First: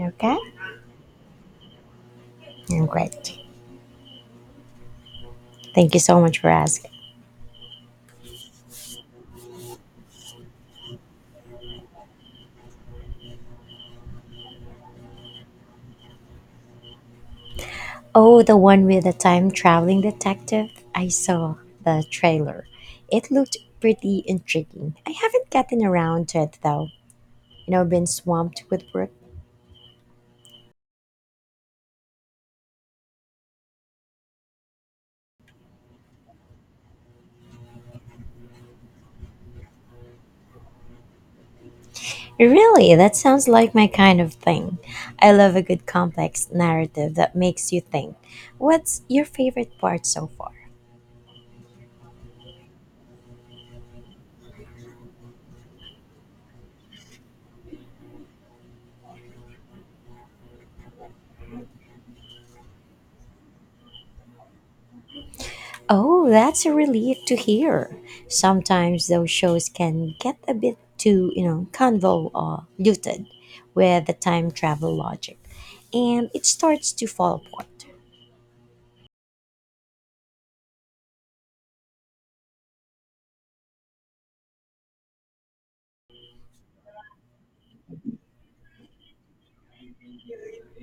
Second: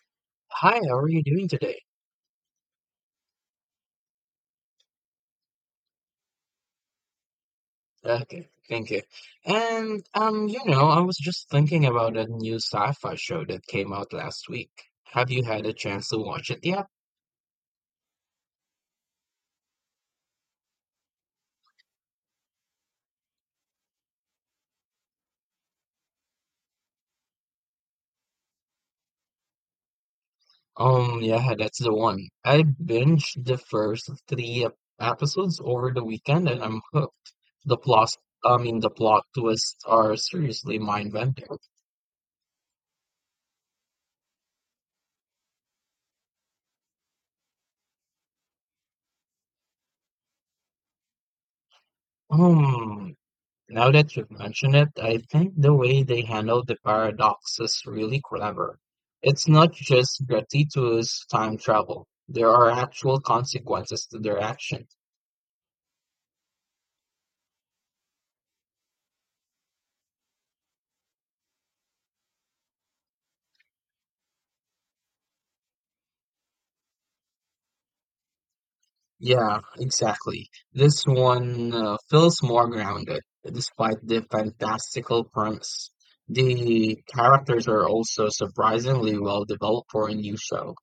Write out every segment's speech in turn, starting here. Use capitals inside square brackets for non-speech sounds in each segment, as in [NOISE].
Okay? Hi, how are you doing today? Mm, great. Thank you so much for asking. Okay, thank you. I was just thinking about a new sci-fi show that came out last week. Have you had a chance to watch it yet? Oh, the one with the time traveling detective? I saw the trailer. It looked pretty intriguing. I haven't gotten around to it though. You know, been swamped with work. Yeah, that's the one. I binged the first three episodes over the weekend and I'm hooked. The plot, the plot twists are seriously mind-bending. Really, that sounds like my kind of thing. I love a good complex narrative that makes you think. What's your favorite part so far? Um, Now that you've mentioned it, I think the way they handle the paradox is really clever. It's not just gratuitous time travel. There are actual consequences to their action. Oh, that's a relief to hear. Sometimes those shows can get a bit too, you know, convo or looted with the time travel logic, and it starts to fall apart. Yeah, exactly. This one feels more grounded, despite the fantastical premise. The characters are also surprisingly well developed for a new show.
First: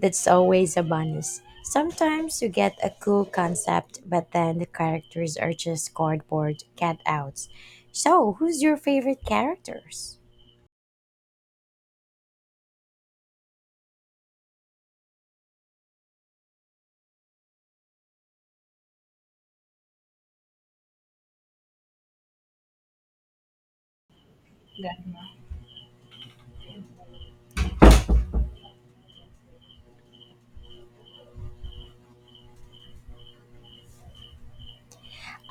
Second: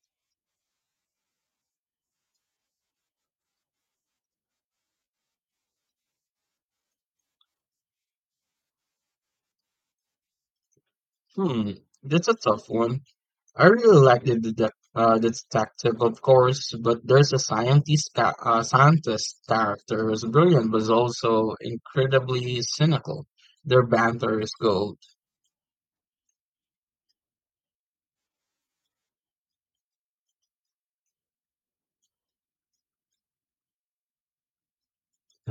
That's always a bonus. Sometimes you get a cool concept, but then the characters are just cardboard cutouts. So, who's your favorite characters? Hmm, that's a tough one. I really like the the detective, of course, but there's a scientist character who's brilliant, but is also incredibly cynical. Their banter is gold.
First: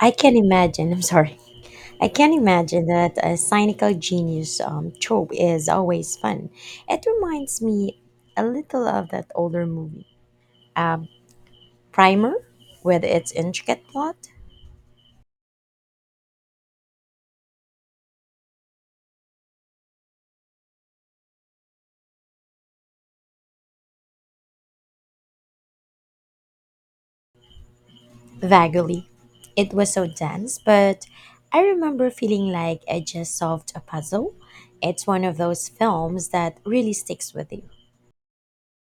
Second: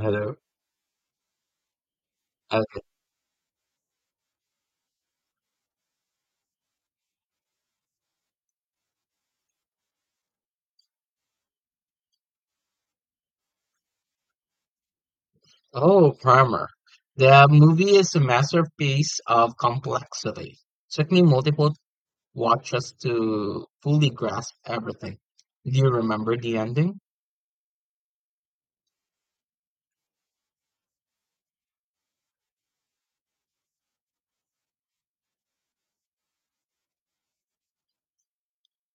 I can imagine. [LAUGHS] I'm sorry. I can Uh, imagine that a cynical genius trope is always fun. It reminds me a little of that older movie, um, Primer, with its intricate plot. Oh, Primer. The movie is a masterpiece of complexity. Took me multiple watches to fully grasp everything. Do you remember the ending? Vaguely, it was so dense, but I remember feeling like I just solved a puzzle. It's one of those films that really sticks with you.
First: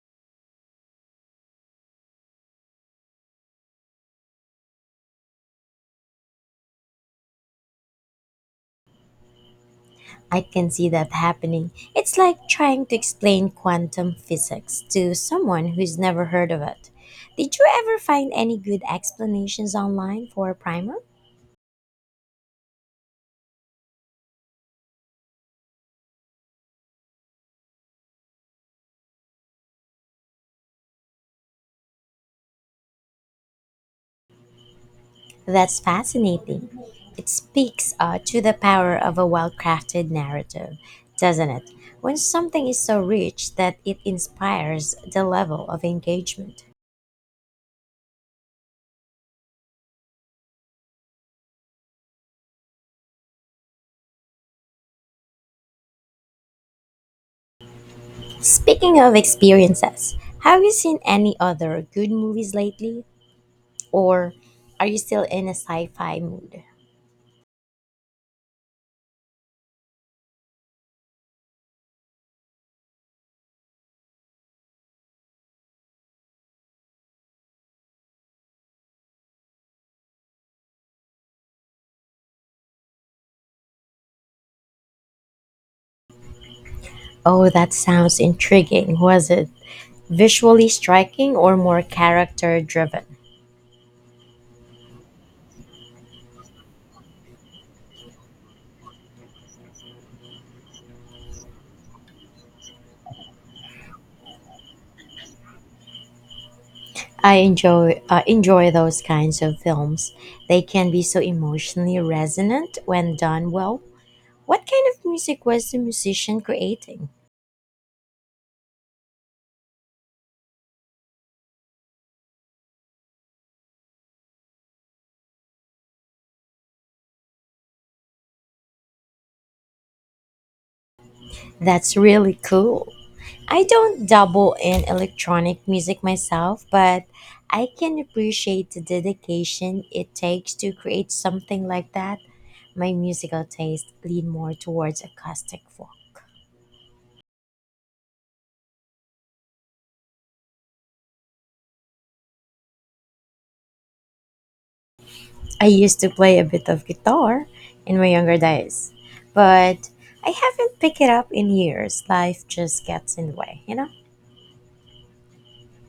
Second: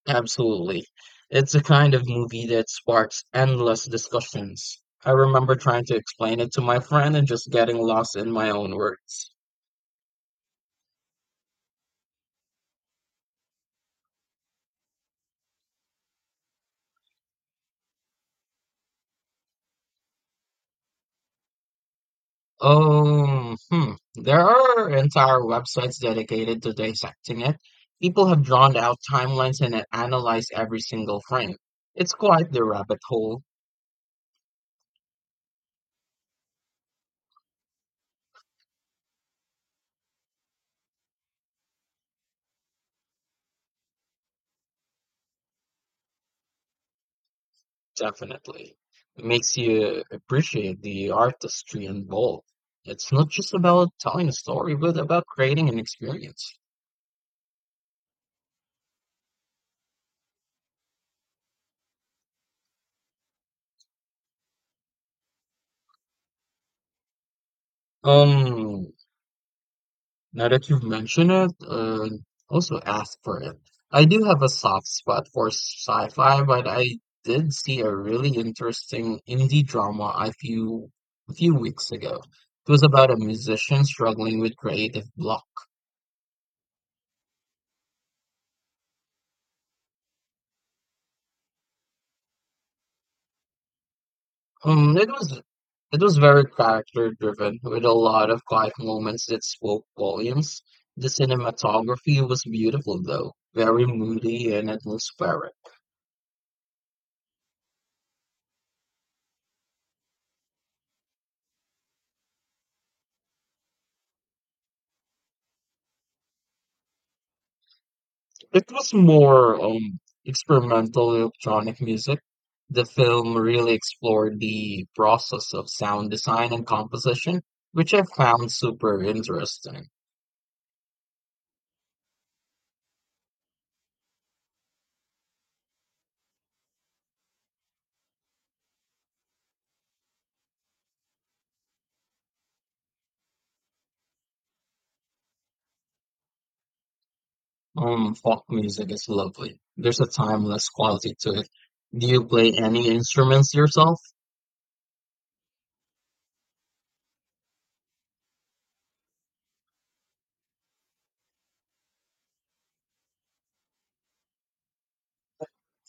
Absolutely. It's the kind of movie that sparks endless discussions. I remember trying to explain it to my friend and just getting lost in my own words. I can see that happening. It's like trying to explain quantum physics to someone who's never heard of it. Did you ever find any good explanations online for a primer? Hmm. There are entire websites dedicated to dissecting it. People have drawn out timelines and analyzed every single frame. It's quite the rabbit hole, That's fascinating. It speaks to the power of a well crafted narrative, doesn't it? When something is so rich that it inspires the level of engagement. definitely. It makes you appreciate the artistry involved. It's not just about telling a story, but about creating an experience. Speaking of experiences, have you seen any other good movies lately? Or are you still in a sci fi mood? Um, Now that you've mentioned it, also asked for it. I do have a soft spot for sci-fi, but I did see a really interesting indie drama a few weeks ago. It was about a musician struggling with creative block. Oh, that sounds intriguing. Was it visually striking or more character driven? Um, it was it was very character driven with a lot of quiet moments that spoke volumes. The cinematography was beautiful though, very moody and atmospheric. I enjoy those kinds of films. They can be so emotionally resonant when done well. What kind of music was the musician creating? It was more experimental electronic music. The film really explored the process of sound design and composition, which I found super interesting. That's really cool. I don't dabble in electronic music myself, but I can appreciate the dedication it takes to create something like that. My musical taste lean more towards acoustic folk. Folk music is lovely. There's a timeless quality to it. Do you play any instruments yourself? I used to play a bit of guitar in my younger days, but I haven't picked it up in years. Life just gets in the way, you know?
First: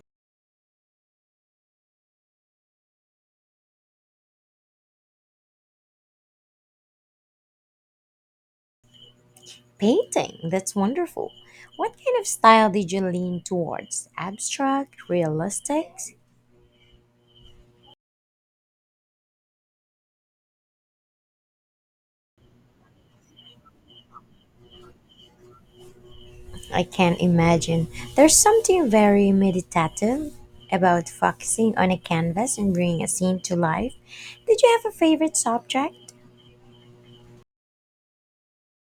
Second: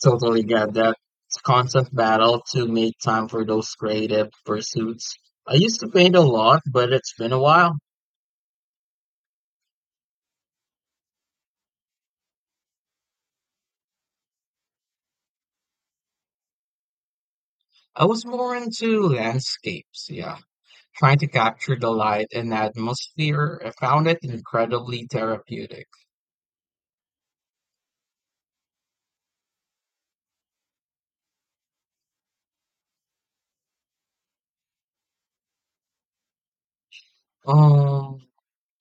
Totally get that. It's a constant battle to make time for those creative pursuits. I used to paint a lot, but it's been a while. Painting, that's wonderful. What kind of style did you lean towards? Abstract, realistic? I was more into landscapes, yeah, trying to capture the light and atmosphere. I found it incredibly therapeutic. I can imagine. There's something very meditative about focusing on a canvas and bringing a scene to life. Did you have a favorite subject? Um,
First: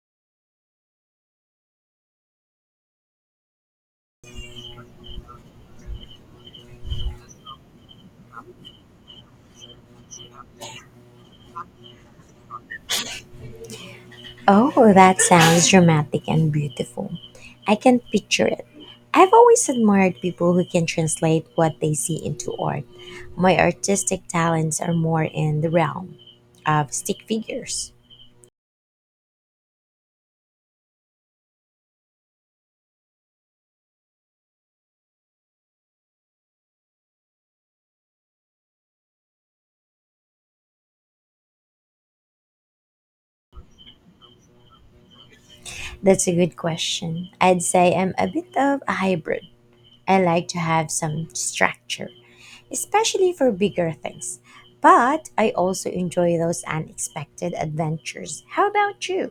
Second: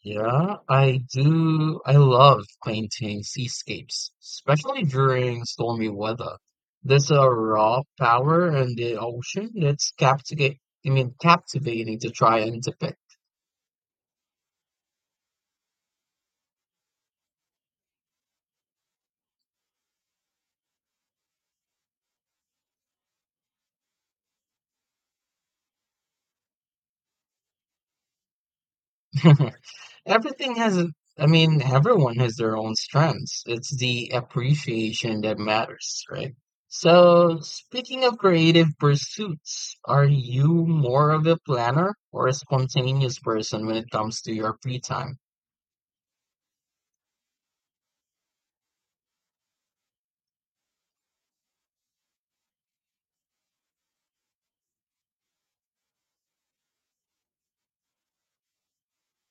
yeah, I do. I love painting seascapes, especially during stormy weather. There's a raw power in the ocean that's captivate. I mean, captivating to try and depict. Oh, that sounds dramatic and beautiful. I can picture it. I've always admired people who can translate what they see into art. My artistic talents are more in the realm of stick figures. [LAUGHS] Everything has, a- I mean, Everyone has their own strengths. It's the appreciation that matters, right? So, speaking of creative pursuits, are you more of a planner or a spontaneous person when it comes to your free time? That's a good question. I'd say I'm a bit of a hybrid. I like to have some structure, especially for bigger things. But I also enjoy those unexpected adventures. How about you?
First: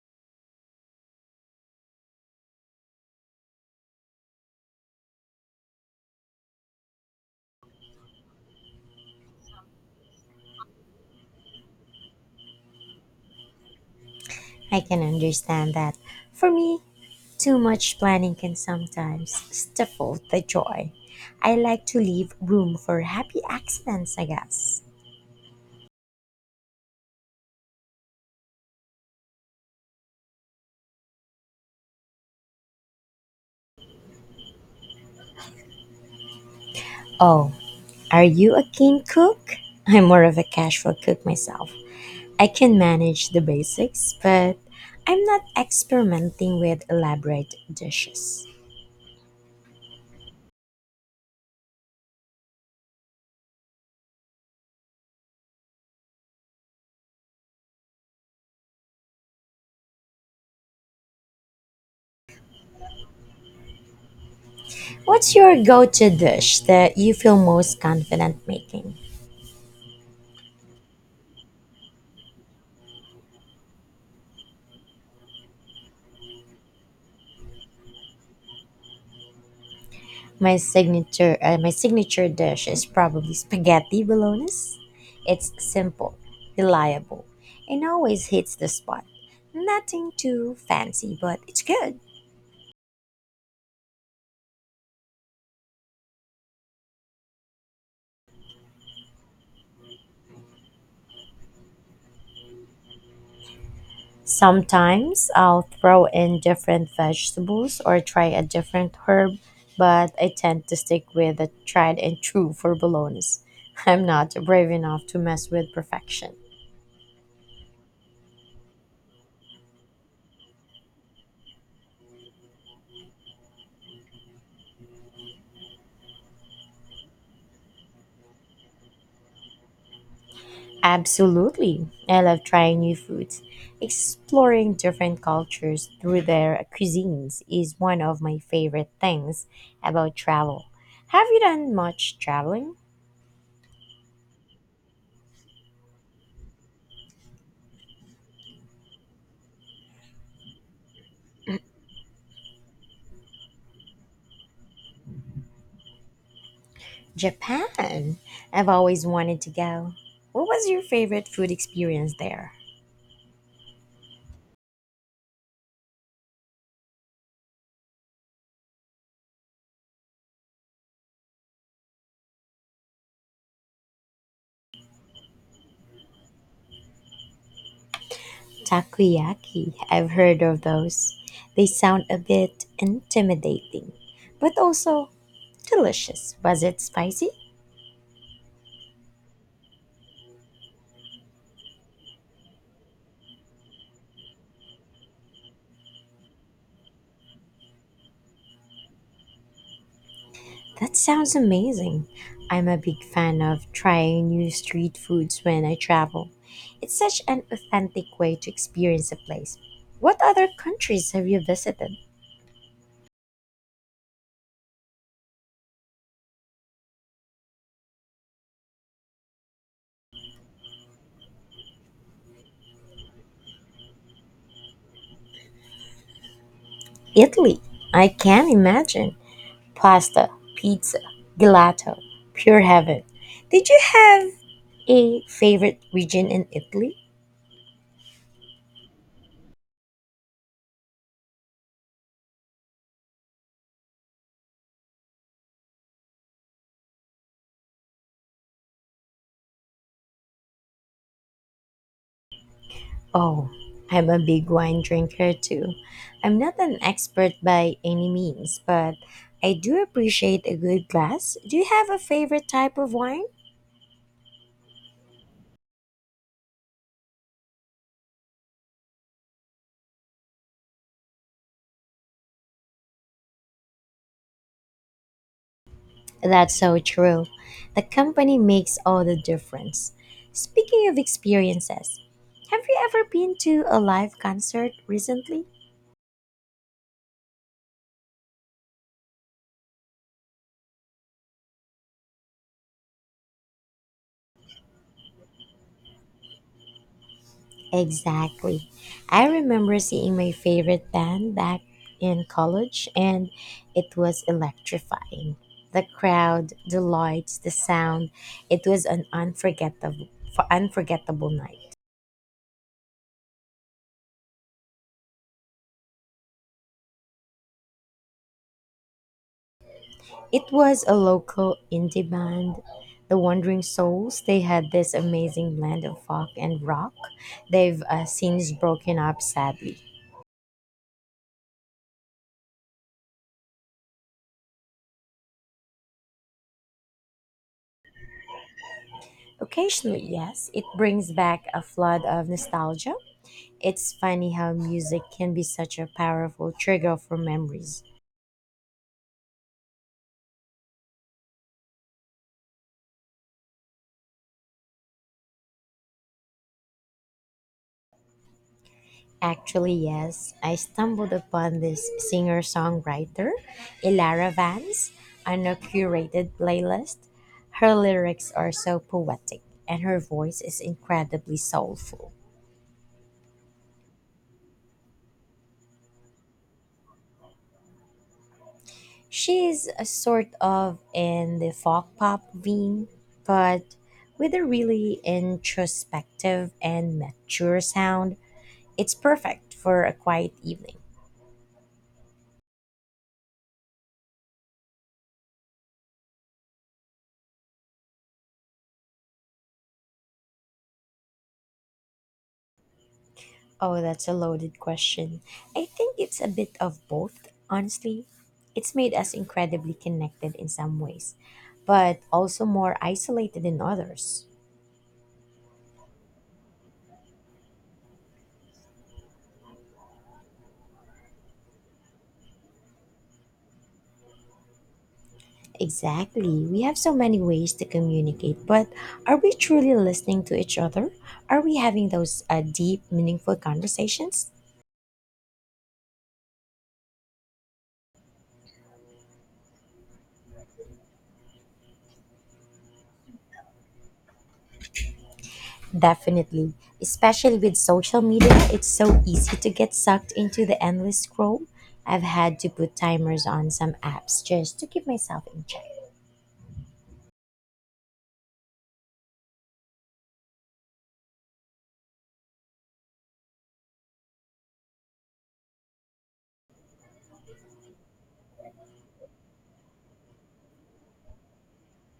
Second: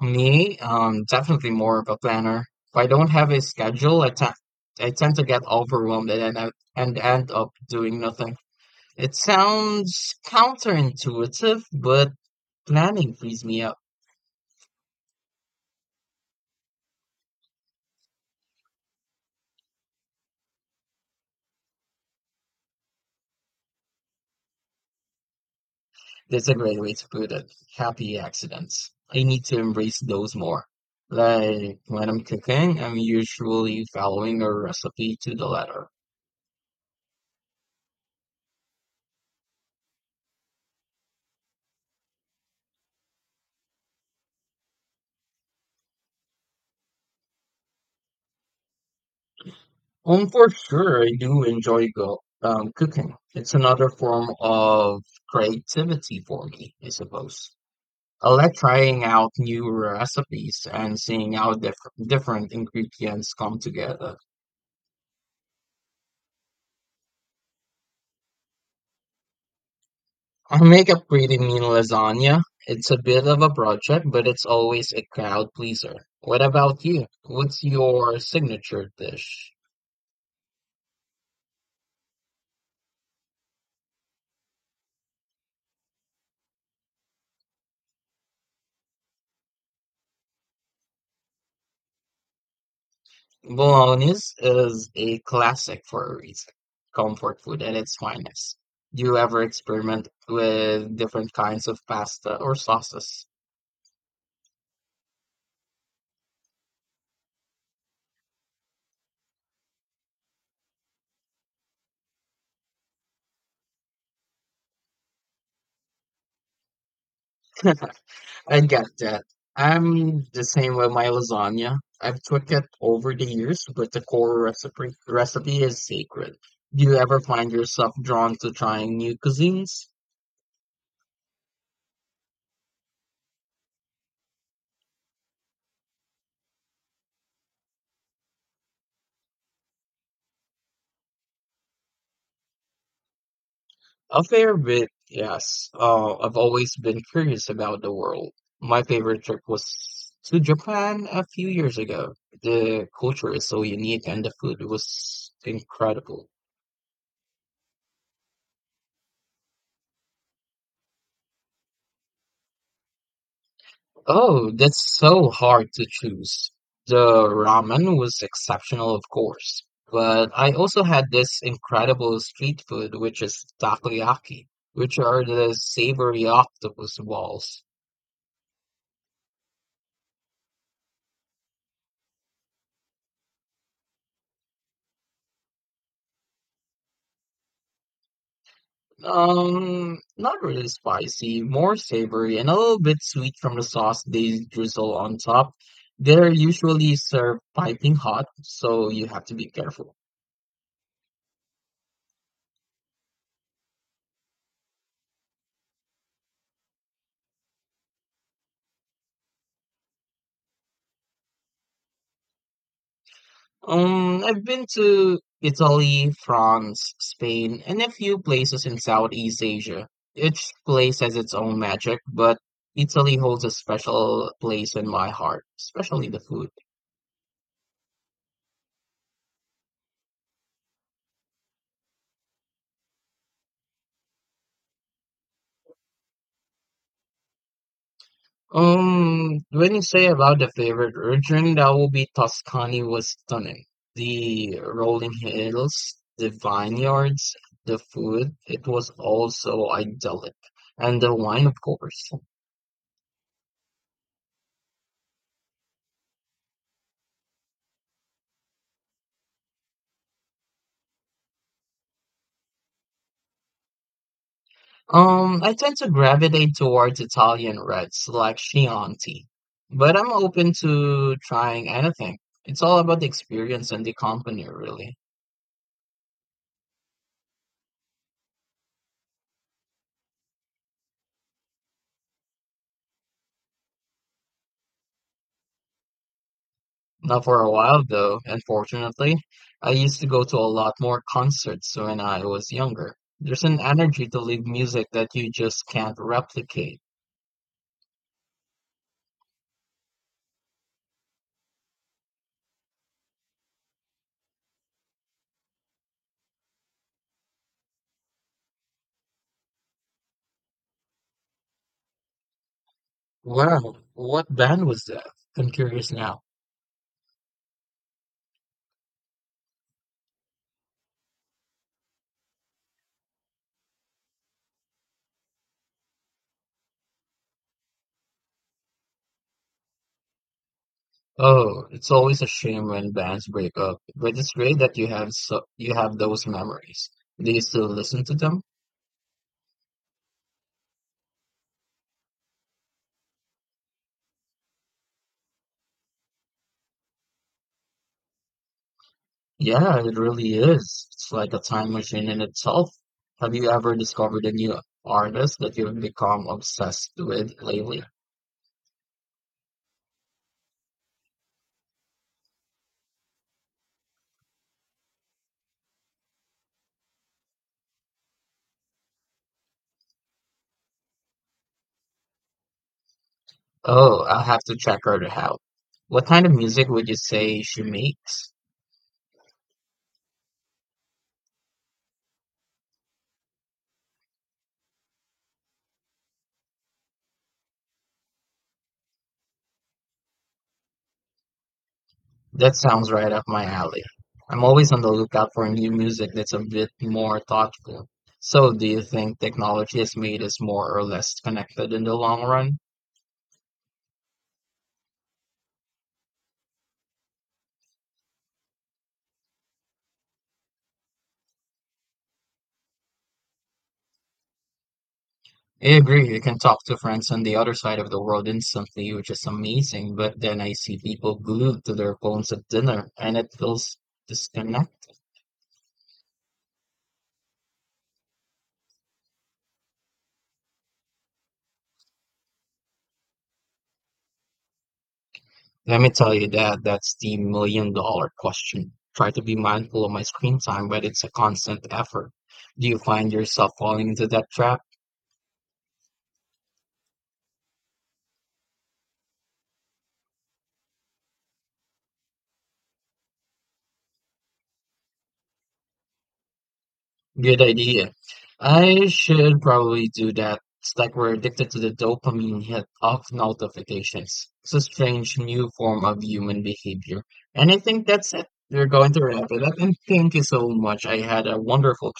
Me, definitely more of a planner. If I don't have a schedule, I tend to get overwhelmed and end up doing nothing. It sounds counterintuitive, but planning frees me up. I can understand that. For me, too much planning can sometimes stifle the joy. I like to leave room for happy accidents, I guess. That's a great way to put it. Happy accidents. I need to embrace those more. Like when I'm cooking, I'm usually following a recipe to the letter. Oh, are you a keen cook? [LAUGHS] I'm more of a casual cook myself. I can manage the basics, but I'm not experimenting with elaborate dishes. For sure, I do enjoy go cooking. It's another form of creativity for me, I suppose. I like trying out new recipes and seeing how different ingredients come together. What's your go-to dish that you feel most confident making? I make a pretty mean lasagna. It's a bit of a project, but it's always a crowd pleaser. What about you? What's your signature dish? My signature dish is probably spaghetti bolognese. It's simple, reliable, and always hits the spot. Nothing too fancy, but it's good. Bolognese is a classic for a reason. Comfort food at its finest. Do you ever experiment with different kinds of pasta or sauces? Sometimes I'll throw in different vegetables or try a different herb, but I tend to stick with the tried and true for bolognese. [LAUGHS] I'm not brave enough to mess with perfection. I get that. I'm the same with my lasagna. I've cooked it over the years, but the core recipe is sacred. Do you ever find yourself drawn to trying new cuisines? Absolutely. I love trying new foods. Exploring different cultures through their cuisines is one of my favorite things about travel. Have you done much traveling? A fair bit, yes. I've always been curious about the world. My favorite trip was to Japan a few years ago. The culture is so unique and the food was incredible. Japan. I've always wanted to go. What was your favorite food experience there? Oh, that's so hard to choose. The ramen was exceptional, of course, but I also had this incredible street food, which is takoyaki, which are the savory octopus balls. Takoyaki. I've heard of those. They sound a bit intimidating, but also delicious. Was it spicy? Not really spicy, more savory, and a little bit sweet from the sauce they drizzle on top. They're usually served piping hot, so you have to be careful. That sounds amazing. I'm a big fan of trying new street foods when I travel. It's such an authentic way to experience a place. What other countries have you visited? I've been to Italy, France, Spain, and a few places in Southeast Asia. Each place has its own magic, but Italy holds a special place in my heart, especially the food. Italy. I can imagine. Pasta, pizza, gelato, pure heaven. Did you have a favorite region in Italy? When you say about the favorite region, that will be Tuscany was stunning. The rolling hills, the vineyards, the food, it was all so idyllic. And the wine, of course. Oh, I'm a big wine drinker too. I'm not an expert by any means, but I do appreciate a good glass. Do you have a favorite type of wine? I tend to gravitate towards Italian reds like Chianti, but I'm open to trying anything. It's all about the experience and the company, really. That's so true. The company makes all the difference. Speaking of experiences, have you ever been to a live concert recently? Now, for a while though, unfortunately, I used to go to a lot more concerts when I was younger. There's an energy to live music that you just can't replicate. Exactly. I remember seeing my favorite band back in college, and it was electrifying. The crowd, the lights, the sound. It was an unforgettable night. Wow, what band was that? I'm curious now. It was a local indie band, the Wandering Souls. They had this amazing blend of folk and rock. They've since broken up, sadly. Oh, it's always a shame when bands break up, but it's great that you have those memories. Do you still listen to them? Occasionally, yes, it brings back a flood of nostalgia. It's funny how music can be such a powerful trigger for memories. Yeah, it really is. It's like a time machine in itself. Have you ever discovered a new artist that you've become obsessed with lately? Actually, yes, I stumbled upon this singer songwriter, Ilara Vance, on a curated playlist. Her lyrics are so poetic, and her voice is incredibly soulful. Oh, I'll have to check her out. What kind of music would you say she makes? She's a sort of in the folk pop vein, but with a really introspective and mature sound. It's perfect for a quiet evening. That sounds right up my alley. I'm always on the lookout for new music that's a bit more thoughtful. So, do you think technology has made us more or less connected in the long run? Oh, that's a loaded question. I think it's a bit of both, honestly. It's made us incredibly connected in some ways, but also more isolated in others. I agree, you can talk to friends on the other side of the world instantly, which is amazing, but then I see people glued to their phones at dinner and it feels disconnected. Exactly. We have so many ways to communicate, but are we truly listening to each other? Are we having those deep, meaningful conversations? Let me tell you that that's the million dollar question. Try to be mindful of my screen time, but it's a constant effort. Do you find yourself falling into that trap? Definitely. Especially with social media, it's so easy to get sucked into the endless scroll. I've had to put timers on some apps just to keep myself in check. Good idea. I should probably do that. It's like we're addicted to the dopamine hit of notifications. It's a strange new form of human behavior. And I think that's it. We're going to wrap it up. And thank you so much. I had a wonderful time.